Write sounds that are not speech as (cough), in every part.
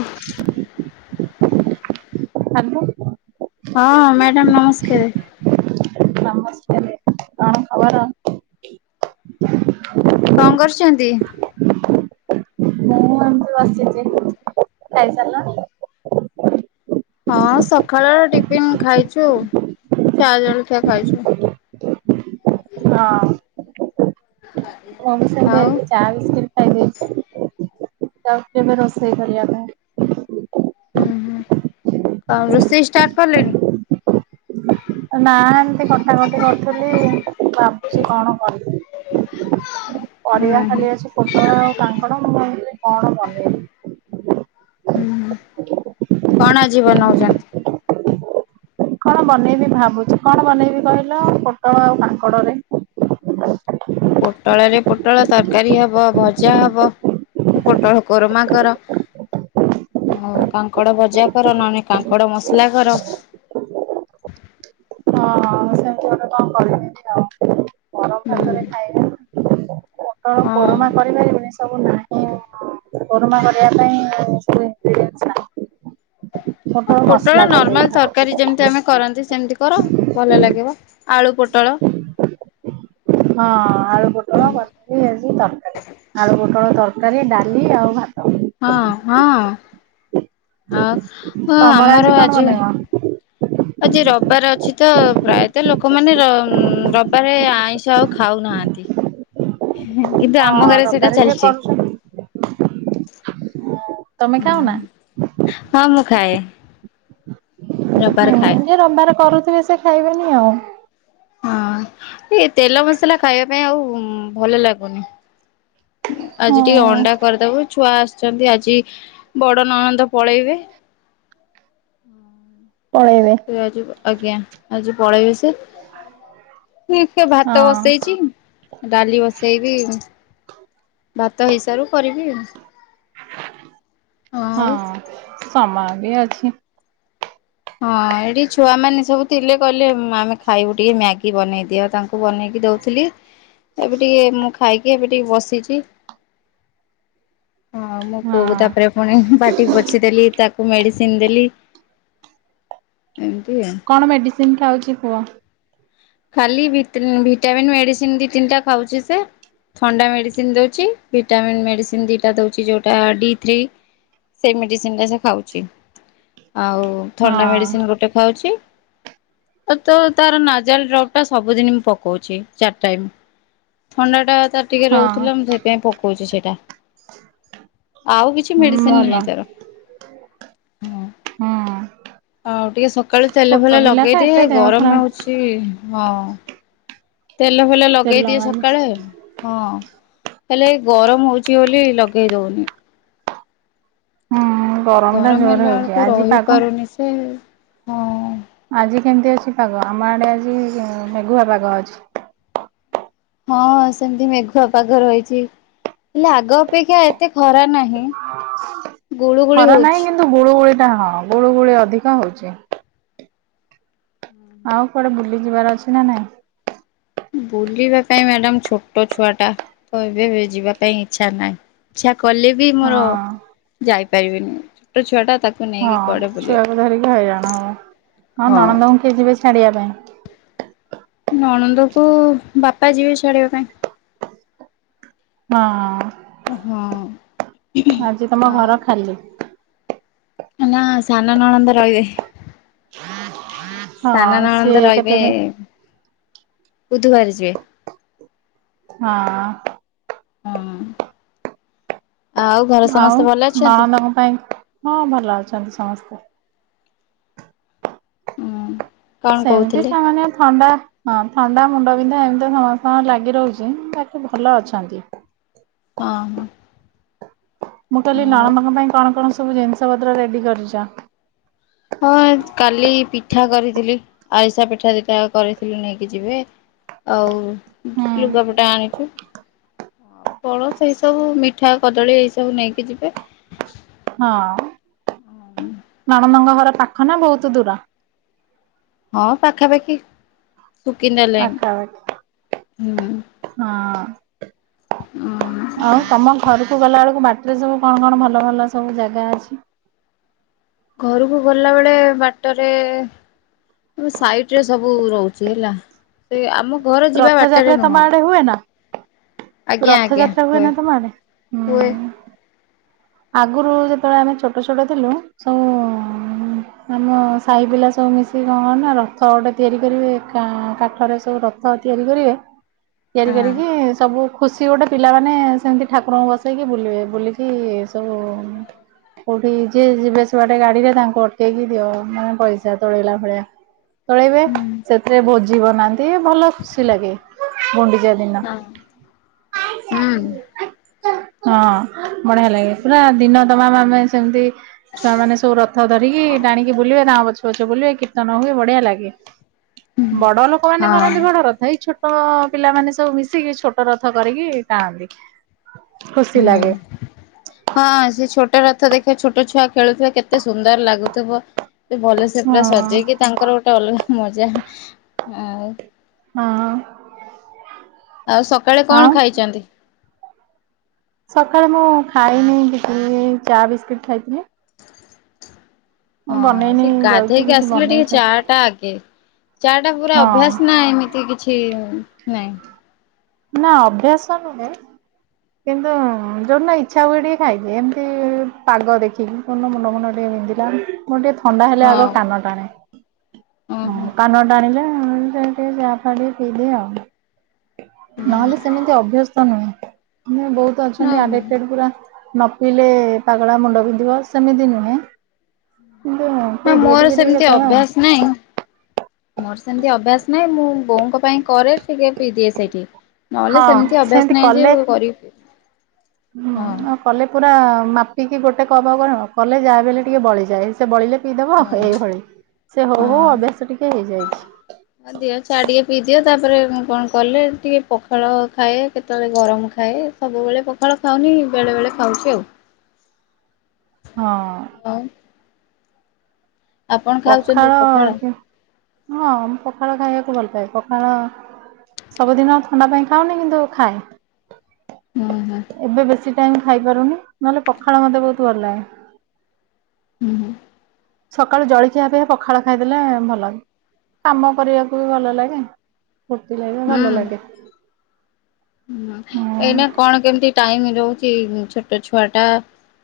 ଓଃ। Hello. ହଁ madam ନମସ୍କାରେ। ନମସ୍କାରେ କଣ ଖବର? କଣ କରୁଛନ୍ତି? ମୁଁ ଏମତି ବସ ସିଚି ଖାଇସାରିଲଣି? ହଁ ସଖାଳର ଟିଫିନ୍ ଖାଇଛୁ ଚା ଜଳଖିଆ ଖାଇଛୁ। (inaudible) ମମି ଆଉ ସାଙ୍ଗେରେ ଚା ବିସ୍କୁଟ ଖାଇଦେଇଛି, ଯାଉଛି ଏବେ ରୋଷେଇ କରିବା ପାଇଁ। ହୁଁ ହୁଁ। ଅ ରୋଷେଇ ଷ୍ଟାର୍ଟ କଲେଣି? ନା ଏମତି କଟାକଟି କରୁଥିଲି, ଭାବଚି କଣ କରିବି? ହୁଁ ପରିବା ହୁଁ। ଖାଲି ଅଛି, ପୋଟଳ ଆଉ କାଙ୍କଡ଼ ମୁଁ କହୁଥିଲି କଣ ବନେଇବି? ହୁଁ, କଣ ଆଜି ବନଉଛନ୍ତି? କଣ ବନେଇବି ଭାବୁଛି? କଣ ବନେଇବି କହିଲ ପୋଟଳ ଆଉ କାଙ୍କଡରେ। ପୋଟଳରେ ପୋଟଳ ତରକାରୀ ହବ, ଭଜା ହବ। ପୋଟଳ କୋରମା କର। ହଉ କାଙ୍କଡ ଭଜା କର, ନହେଲେ କାଙ୍କଡ ମସଲା କର। ହଁ ହଁ ମୁ ସେମିତି ଗୋଟେ କଣ କରିବି ଆଉ ଗରମ ହୁଁ। କଣ ହଁ। କୋରମା କରିପାରିବେନି? ସବୁ ନାହିଁ ହଁ କୋରମା କରିବା ପାଇଁ ଏଙ୍ଗ୍ରିଦେଣ୍ଟସ ନାଇଁ। (inaudible) ପୋଟଳ ନର୍ମାଲ ତରକାରୀ ଯେମିତି ଆମେ କରନ୍ତି ସେମିତି କର ଭଲ ଲାଗିବ ଆଳୁ ପୋଟଳ। ହଁ ଆଳୁ ପୋଟଳ ହୁଁ। କରିବି, ଆଜି ତରକାରୀ ଆଳୁପୋଟଳ ତରକାରୀ ଡାଲି ଆଉ ଭାତ। ହଁ ହଁ ଆଉ ତମର ଆମର କଣ ଆଜି। ବନେଇବ? ଆଜି ରବାର ଅଛି ତ ପ୍ରାୟତଃ ଲୋକମାନେ ରବାରେ ଆଇଁଷ ଆଉ ଖାଉ ନାହାନ୍ତି। କିନ୍ତୁ ଆମ ହଁ ଘରେ ସେଇଟା ରବିବାରେ ଯିଏ ଚାଲଛି। କରୁଛନ୍ତି ତମେ ଖାଉନା? ହଁ ମୁଁ ଖାଏ, ରବାର ଖାଏ। ଯ ରବାର କରୁଥିବେ ସେ ଖାଇବେନି ଆଉ ହଁ ଏଇ ତେଲ ମସଲା ଖାଇବା ପାଇଁ ଆଉ ଭଲ ଲାଗୁନି ହଁ ଆଜି ଟିକେ ଅଣ୍ଡା କରିଦବୁ ଛୁଆ ଆସିଛନ୍ତି ଆଜି ବଡ ନଅଣନ୍ଦ ପଳେଇବେ ପଳେଇଦ ତ ଆଜି ଆଜ୍ଞା ଆଜି ପଳେଇବେ ସେ ସେ ଭାତ ହଁ ବସେଇଛି ଡାଲି ବସେଇବି ଭାତ ହଇସାରୁ କରିବି ହଁ ଆଉ ସମ ଆଗ ଆଜି ହଁ ଏଠି ଛୁଆମାନୋନେ ସବୁ ଥିଲେ କହିଲେ ଆମେ ଖାଇବୁ ଟିକେ ମ୍ୟାଗି ବନେଇଦିଅ ତାଙ୍କୁ ୁ ବନେଇକି ଦଉଥିଲି ଏବେ ଟିକେ ମୁଁ ଖାଇକି ଏବେ ଟିକେ ବସିଛି ହଁ ମୁଁ କୋଉକୁ ତାପରେ ପୁଣି ପାଟି ପୋଛିଦେଲି ତାକୁ ମେଡ଼ିସିନ ଦେଲି ଏମିତି ଆ (inaudible) ଖାଲି ଭିଟାମିିନ ମେଡିସିନ ଦି ତିନିଟା ଖାଉଛି ଥଣ୍ଡା ମେଡ଼ିସିନ ଦେଉଛି ଭିଟାମିନ୍ ମେଡ଼ିସିନ ଦୁଇଟା ଦେଉଛି ଯେଉଁଟା ଡି ଥ୍ରୀ ସେଇ ମେଡିସିନଟା ସେ ଖାଉଛି, ଆଉ ଥଣ୍ଡା ହଁ ମେଡିସିନ ଗୋଟେ ଖାଉଛି, ଆଉ ତ ତାର ନା ନାସାଲଡ୍ରପଟା ସବୁଦିନ ମୁଁ ପକଉଛି, ଚାରି ଟାଇମ ଥଣ୍ଡାଟା ତାର ଟିକେ ହଁ ରହୁଥିଲା, ସେଥି ପକଉଛି ସେଟା ଆଉ କିଛି ମେଡିସିନ ଭଲ ନାହିଁ ତାର ହୁଁ ହଉ ଟିକେ ସକାଳୁ ତେଲ ଭଲ ଛୋଟ ପିଲା ତ ଲଗେଇଦିଏ ଏତେ ଦେହ ଗରମ ଖରାପ ହଉଛି ହଁ ତେଲ ଫେଲ ତେଲ ଲଗେଇଦିଏ ମାଲିସ ସକାଳେ ଆଉ ହଁ ହେଲେ ଏ ଗରମ ହଉଛି ବୋଲି ଲଗେଇ ଦଉନି ହୁଁ ଟା ଗରମ ଜୋର ହେଲା ହଉଛି ବେଳକୁ ଆଜି ରହି ପାଗ ପାରୁନି ସେ ହଁ। ଆଜି କେମତି ଅଛି ପାଗ ଆମ ଆଡେ ଆଜି ମେଗୁଆ ପାଗ ଅଛି ହଁ ସେମିତି ମେଘୁଆ ପାଗ ରହିଛି ହେଲେ ଆଗ ଅପେକ୍ଷା ଏତେ ଖରା ନାହିଁ ଗୁଳୁ ଗୁଳି ଖରା ହଉଛି। ନାହିଁ କିନ୍ତୁ ଗୁଳୁ ଗୁଳି ଟା ହଁ ଗୁଳୁ ଗୁଳି ଅଧିକ ହଉଛି ଆଉ କୁଆଡେ ବୁଲି ଯିବାର ଅଛି ନା ନାଇଁ ବୁଲିବା ପାଇଁ ମ୍ୟାଡାମ ଛୋଟ ଛୁଆ ଟା ତ ଏବେ ଯିବା ପାଇଁ ଇଚ୍ଛା ନାହିଁ ଇ୍ଛା କଲେ ବି ମୋର ହଁ ଯାଇପାରିବିନି ଛୋଟ ଛୁଆ ଟା ତାକୁ ନେଇକି ହଁ କୁଆଡେ ବୁଲିବାକୁ ଛୁଆକୁ ଧରିକି ହଇରାଣ ହବ ହଁ ନଣନ୍ଦଙ୍କୁ କେଏ ଯିବେ ଛାଡିବା ପାଇଁ ନଣନ୍ଦ କ ବାପା ଯିବେ ଛାଡିବା ପାଇଁ (unintelligible) ହଁ। ଆଜି ତମ ଆଉ ଘର ଖାଲି। ନା ସାନ ନଣନ୍ଦ ରହିବେ। ସାନ ହଁ ସିଏ ନଣନ୍ଦ କେତେ ରହିବେ ଦିନ ବୁଧବାରେ ଯିବେ। ହଁ। ହୁଁ ଆଉ ଘରେ ସମସ୍ତେ ଭଲ ଅଛନ୍ତି? (unintelligible) ପାଇଁ ହଁ ଭଲ ଅଛନ୍ତି ସମସ୍ତେ। ହୁଁ କଣ ସେମିତି କହୁଥିଲେ ସାମାନ୍ୟ ଥଣ୍ଡା। ହଁ ଥଣ୍ଡା ମୁଣ୍ଡବିନ୍ଧା ଏମିତି ସମସ୍ତଙ୍କ ଲାଗି ରହୁଛି (unintelligible) ଭଲ ଅଛନ୍ତି। ହଁ ହଁ। ମୁଁ କହିଲି ଆଉ ନଣନ୍ଦଙ୍କ ପାଇଁ କଣ କଣ ସବୁ ଜିନିଷ ପତ୍ର ରେଡ଼ି କରିଛ। ହଁ କାଲି ପିଠା କରିଥିଲି ଆରିସା ପିଠା ଦିଟା କରିଥିଲୁ ନେଇକି ଯିବେ। ଆଉ ହୁଁ ଲୁଗାପଟା ଆଣିଚୁ। ଫଳ ସେଇ ସବୁ ମିଠା କଦଳୀ ଏଇ ସବୁ ନେଇକି ଯିବେ। ହଁ ନଣନ୍ଦଙ୍କ ଘର ପାଖ ନା ବହୁତ୍ ଦୂର? ହଁ ପାଖାପାଖି। ସୁକିନ୍ଦା ଲାଇନ୍ ହୁଁ। ପାଖାପାଖି ହଁ। ଆଉ ତମ ଘର କୁ ଗଲାବେଳକୁ ବାଟରେ ସବୁ କଣ କଣ ଭଲ ଭଲ ସବୁ ଜାଗା ଅଛି? ଘରକୁ ଗଲାବେଳେ ବାଟରେ ଆମ ସାଇଟ୍ ରେ ସବୁ ରହୁଛି ହେଲା ସେ ଆମ ଘର ଯିବା ରଥଯାତ୍ରା ବାଟରେ ତମ ନୁହଁ। ଆଡେ ହୁଏ ନା ଆଜ୍ଞା ଆଜ୍ଞା ରଥଯାତ୍ରା ହୁଏ ନା ତମ ଆଡେ? ହୁଏ। ହୁଁ ଆଗରୁ ଯେତେବେଳେ ଆମେ ଛୋଟ ଛୋଟ ଥିଲୁ ସବୁ ଆମ ସାହି ପିଲା ସବୁ ମିଶିକି କଣ କରନ୍ତି ନା ରଥ ଗୋଟେ ତିଆରି କରିବେ କା କାଠରେ ସବୁ ର ରଥ ତିଆରି କରିବେ। ତିଆରି ହଁ କରିକି ସବୁ ଖୁସି ଗୋଟେ ପିଲାମାନେ ସେମିତି ଠାକୁରଙ୍କୁ ବସେଇକି ବୁଲିବେ ବୁଲିକି (unintelligible) କୋଉଠି ଯିଏ ଯିବେ ଆସିବେ ଗାଡ଼ିରେ ତାଙ୍କୁ ଅଟକେଇକି ଦିଅ ମାନେ ପଇସା ତୋଳେଇଲା ଭଳିଆ। ତୋଲେଇବେ ହୁଁ ସେଥିରେ ଭୋଜି ବନା (unintelligible) ଭଲ ଖୁସି ଲାଗେ ଗୁଣ୍ଡିଚା ଦିନ। ହଁ ହଁ ହୁଁ ବଢ଼ିଆ ଲାଗେ ପୁରା ଦିନ ତମାମ ଆମେ ସେମିତି ଛୁଆମାନେ ସବୁ ରଥ ଧରିକି ଟାଣିକି ବୁଲିବେ ତାଙ୍କ ପଛେ ପଛେ ବୁଲିବେ କୀର୍ତ୍ତନ ହୁଏ ବଢ଼ିଆ ଲାଗେ। ବଡ଼ ଲୋକମାନେ ହଁ କରନ୍ତି ବଡ଼ ରଥ ଏଇ ଛୋ ଛୋଟ ପିଲାମାନେ ସବୁ ମିଶିକି ଛୋଟ ରଥ କରିକି ଟାଣନ୍ତି ଖୁସି ହୁଁ। ଲାଗେ। ହଁ ସେ ଛୋଟ ରଥ ଦେଖିବା ଛୋଟ ଛୁଆ ଖେଳୁଥିବେ କେତେ ସୁନ୍ଦର ଲାଗୁଥିବ। ସେ ଭଲସେ ପୁରା ହଁ ସଜେଇକି ତାଙ୍କର ଗୋଟେ ଅଲଗା ମଜା ଆଉ। ହଁ। ଆଉ ସକାଳେ ଆଉ କଣ ଖାଇଛନ୍ତି? ସକାଳେ ମୁଁ ଖାଇନି ଚା ବିସ୍କୁିଟ୍ ଖାଇଥିଲି। ମୁଁ ହଁ ବନେଇନି ସେ ଯାଉଛି ଗାଧେଇକି କିଛି ଆସିଲେ ବନେଇ ଟିକେ ହଁ ଚା ଟା ଆଗେ। ଚା ଟା ପୁରା ଅଭ୍ୟାସ ନା ଏମିତି କିଛି ନାଇଁ। ନାଁ ଅଭ୍ୟାସ ନୁହେଁ। କିନ୍ତୁ ଯୋଉଦିନ ଇଚ୍ଛା ହୁଏ ଟିକେ ଖାଇଦିଏ ଏମିତି ପାଗ ଦେଖିକି। କୋଉଦିନ ମୁଣ୍ଡ ମୁଣ୍ଡ ଟିକେ ବିନ୍ଧିଲା ମୋର ଟିକେ ଥଣ୍ଡା ହେଲେ ଆଗ ହଁ କାନ ଟାଣେ। ଓହୋ ହୁଁ କାନ ଟାଣିଲେ ଟିକେ ଚା ଫା ଟିକେ ପିଇଦିଏ ଆଉ। ହୁଁ ନହେଲେ ସେମିତି ଅଭ୍ୟସ୍ତ ନୁହେଁ ବହୁତ୍ ଅଛନ୍ତି ଆଡେକ୍ଟେଡ ପୁରା। ନ ପିଇଲେ ପାଗଳା ମୁଣ୍ଡ ବିିନ୍ଧିବ ସେମିତି ନୁହେଁ। ପି ଦିଏ ଟିକେ ଟିକେ କେତେବେଳେ ଆଉ। ନାଇଁ। ମୋର ସେମିତି ଅଭ୍ୟାସ ନାହିଁ ମୁଁ ବୋଉଙ୍କ ପାଇଁ କରେ ଟିକେ ଦିଏ ସେଇଠି। ନହେଲେ ସେମିତି ହଁ ଅଭ୍ୟାସ ନାହିଁ ଯେ କଲେ କରିବ। ହୁଁ ହଁ। ଆଉ କଲେ ପୁରା ମାପିକି ଗୋଟେ କବା କର କଲେ ଯାହା ବଲେ ଟିକେ ବଳିଯାଏ। ସେ ବଳିଲେ ପିଇଦବ ହଁ। ଏଇଭଳି ସେ ହଉ ହଉ ଅଭ୍ୟାସ ଟିକେ ହେଇଯାଇଛି। ହ ଦିଅ ଛୁଆ ଟିକେ ପିଇଦିଅ ତାପରେ କଣ କଲେ ଟିକେ ପଖାଳ ଖାଏ କେତେବେଳେ ଗରମ ଖାଏ। ସବୁବେଳେ ପଖାଳ ଖାଉନି। ବେଳେବେଳେ ଖାଉଛି ଆଉ। ହଁ। ହଁ। ପଖାଳ ହଁ ପଖାଳ ଖାଇବାକୁ ଭଲ ପାଏ। ପଖାଳ ସବୁଦିନ ଥଣ୍ଡା ପାଇଁ ଖାଉନି କିନ୍ତୁ ହୁଁ ହୁଁ ଖାଏ। ଏବେ ବେଶୀ ଟାଇମ ଖାଇପାରୁନି। ନହେଲେ ପଖାଳ ମତେ ବହୁତ ଭଲ ଲାଗେ। ହୁଁ ହୁଁ। ସକାଳୁ ଜଳଖିଆ ପାଇଁ ପଖାଳ ଖାଇଦେଲେ ଭଲ। କାମ କରିବାକୁ ବି ଭଲ ଲାଗେ। ଫୁର୍ତ୍ତି ଲାଗଲେ ହୁଁ ଭଲ ହୁଁ। ଲାଗେ। ହୁଁ ଏଇନା କଣ କେମିତି ଟାଇମ ରହୁଛି ଛୋଟ ଛୁଆ ଟା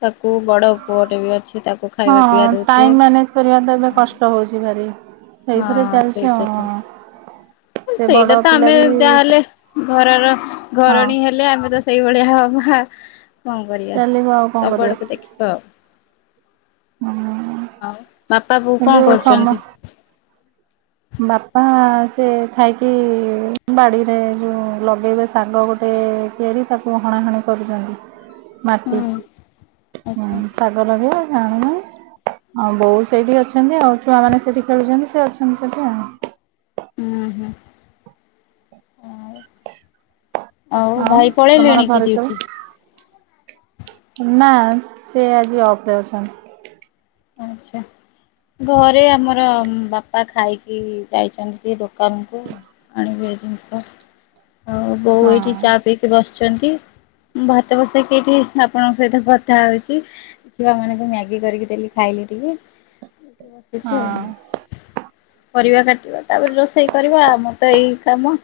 ତାକୁ ବଡ ଉପଟ ବି ଅଛି ତାକୁ ଖାଇବା ହଁ ପିଇବା ଦଉଥିବେ। ଟାଇମ ମ୍ୟାନେଜ କରିବା ତ ଏବେ କଷ୍ଟ ହଉଛି ଭାରି। ହଁ ସେଇଥିରେ ଚାଲିଛି ସେଇଟା ତ। ହଁ। ସେଇଟା ତ ଆମେ ଯାହାହେଲେ ଘରର ହଁ ଘରଣୀ ହେଲେ ଆମେ ତ ସେଇଭଳିଆ ହ ବା କଣ କରିବା ଚାଲିବ ଆଉ କଣ ସବୁ କରିବା ଆଡକୁ ଦେଖି ହଉ ହୁଁ ଆଉ ବାପା ବଉ କିନ୍ତୁ କଣ ସମ କରୁଛନ୍ତି? ବାପା ସେ ଖାଇକି ବାଡ଼ିରେ ଯଉ ଲଗେଇବେ ସାଗ ଗୋଟେ ଡେଲି ତାକୁ ହଣାହଣି କରୁଛନ୍ତି ମାଟି ହୁଁ ଆଚ୍ଛା ଶାଗ ଲଗେଇବା ଜାଣୁନା ଆଉ ବୋଉ ସେଇଠି ଅଛନ୍ତି। ଆଉ ଛୁଆମାନୋନେ ସେଇଠି ଖେଳୁଛନ୍ତି ସେ ଅଛନ୍ତି। ଆଜ୍ଞା। ହୁଁ ହୁଁ। ଆଉ ଭାଇ ତମର ପଳେଇଲେଣି କି ଘରେ ସବୁ ଡିଉଟି? ନା ସେ ଆଜି ଅପ୍ରେସନ୍ ଘରେ ଆମର ବାପା ଖାଇକି ଯାଇଛନ୍ତି। ଦୋକାନକୁ ଆଣିବି ଜିନିଷ ଆଉ ବୋଉ ହଁ। ଏଇଠି ବସିଛନ୍ତି। ଭାତ ବସେଇକି ଏଇଠି ଆପଣଙ୍କ ସହିତ କଥା ହଉଛି। ଛୁଆ ମାନଙ୍କୁ ମ୍ୟାଗି କରିକି ଦେଲି ଖାଇଲି ଟିକେ ବସିଛୁ ହଁ ଆଉ। ପରିବା କାଟିବା ତାପରେ ରୋଷେଇ କରିବା ଆମର ତ ଏଇ କାମ।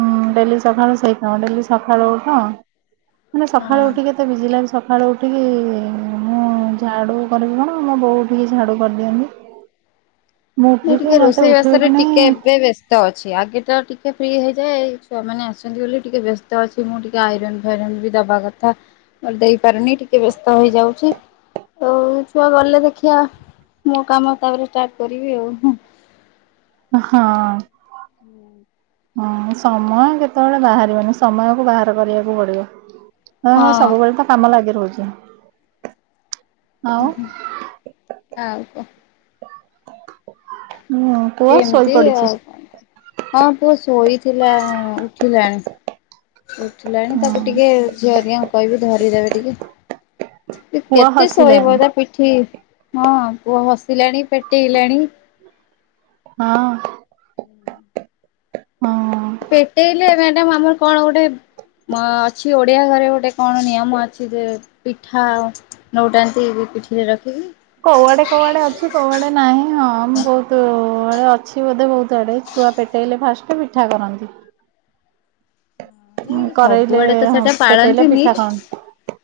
ହୁଁ ଡେଲି ସକାଳୁ ସେଇ କାମ ଡେଲି ସକାଳୁ ଉଠ ମାନେ ସକାଳୁ ହଁ। ଉଠିଲା ମତେ ବିଜିଲାରେ ସକାଳୁ ଉଠିକି ମୁଁ ଝାଡ଼ୁ କରିବି କଣ ମୋ ବୋଉଠିକି ଝାଡ଼ୁ କରିଦିଅନ୍ତି। ମୁଁ ନା ଉଠିକି ଟିକେ ମତେ ଉଠିବି ରୋଷେଇବାସରେ କି ନାଇଁ ଟିକେ ଏବେ ବ୍ୟସ୍ତ ବ୍ୟସ୍ତ ଅଛି ଆଗେ ତ ଟିକେ ଫ୍ରି ହେଇଯାଏ ଛୁଆମାନେ ଆସିଛନ୍ତି ବୋଲି ଟିକେ ବ୍ୟସ୍ତ ଅଛି ମୁଁ ଟିକେ ତ ଆଇରନ୍ ଫାଇରନ୍ ବି ଦବା କଥା ଦେଇପରୁନି। ଟିକେ ବ୍ୟସ୍ତ ହେଇଯାଉଛି। ତ ଛୁଆ ଗଲେ ଦେଖିବା ମୋ କାମ ତାପରେ ଷ୍ଟାର୍ଟ (inaudible) ବଉ ହଁ। ହଁ ସମୟ କେତେବେଳେ ବାହାରିବନି ସମୟକୁ ବାହାର କରିବାକୁ ପଡିବ। ହଁ ହଁ ସବୁବେଳେ ତ କାମ ଲାଗି ରହୁଛି। ଆଉ ଆଉ ପୁଅ ଏମିତି ଶୋଇପଡ଼ିଛି। ଆଉ କଣ? ହଁ ପୁଅ ଶୋଇଥିଲା ଉଠିଲାଣି ଉଠିଲାଣି ତାକୁ ହୁଁ ଟିକେ ଝିଅ ହେରିକା ଙ୍କୁ କହିବି ଧରିଦେବେ ଟିକେ ପୁଅ କେତେ ଶୋଇବ ହସିଲାଣି ତା ପିଠି ହଁ ପୁଅ ହସିଲାଣି ପେଟେଇଲାଣି। ହଁ। ହଁ। ପେଟେଇଲେ ମ୍ୟାଡାମ ଆମର କଣ ଗୋଟେ ଅଛି ଓଡ଼ିଆ ଘରେ ଗୋଟେ କଣ ନିୟମ ଅଛି ଯେ ପିଠା ନଉଟାନ୍ତି ପିଠିରେ ରଖିକି। କଉଆଡେ କଉଆଡେ ଅଛି କଉଆଡେ ନାହିଁ। ହଁ ବହୁତ ଆଡେ ଅଛି ବୋଧେ ବହୁତ ଆଡେ ଛୁଆ ପେଟେଇଲେ ଫାଷ୍ଟ ପିଠା କରନ୍ତି। ନାଇଁ କରେଇଲେ ସବୁଆଡେ ତ ସେଟା ପେଟେଇଲେ ପାଳନ୍ତିନି ପିଠା କରନ୍ତି।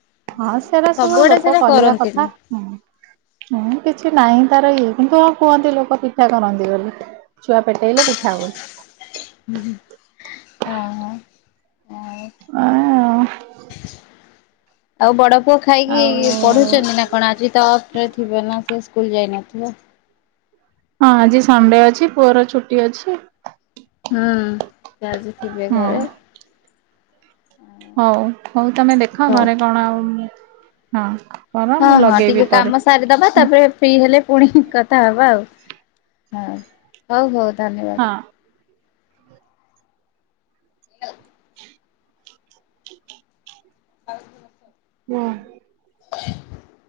ହଁ ସେରା ସବୁ ସବୁଆଡେ ଲୋକ ସେଟା କହିବା କଥା। କରନ୍ତିନି। ହୁଁ କିଛି ନାହିଁ ତାର ଇଏ। କିନ୍ତୁ କୁହନ୍ତି ଲୋକ ପିଠା କରନ୍ତି ବୋଲି। ଛୁଆ ପେଟେଇଲେ ପିଠା ହୁଏ। ହଁ। ହଁ (unintelligible) ଆଉ ବଡ ପୁଅ ଖାଇକି ଆଉ ପଢୁଛନ୍ତି ନା କଣ? ଆଜି ତ ଅପ୍ ରେ ଥିବେ ନା ସେ ସ୍କୁଲ ଯାଇନଥିବେ। ହଁ ଆଜି ସଣ୍ଡେ ଅଛି। ପୁଅ ର ଛୁଟି ଅଛି। ହଁ ସେ ଆଜି ଥିବେ ଘରେ। ହଁ। ହଉ, ହଉ ତମେ ଦେଖ ହଉ ଘରେ କଣ ଆଉ ହଁ। କର ହଁ ମୁଁ ହଁ ଟିକେ ଲଗେଇବି ପରେ। କାମ ସାରିଦବା ତାପରେ ଫ୍ରି ହେଲେ ପୁଣି କଥାହବା ଆଉ। ହଁ ହଉ ତାହାଲେ। ହଁ। (unintelligible) (inaudible) (unintelligible) ନାଁ। (inaudible)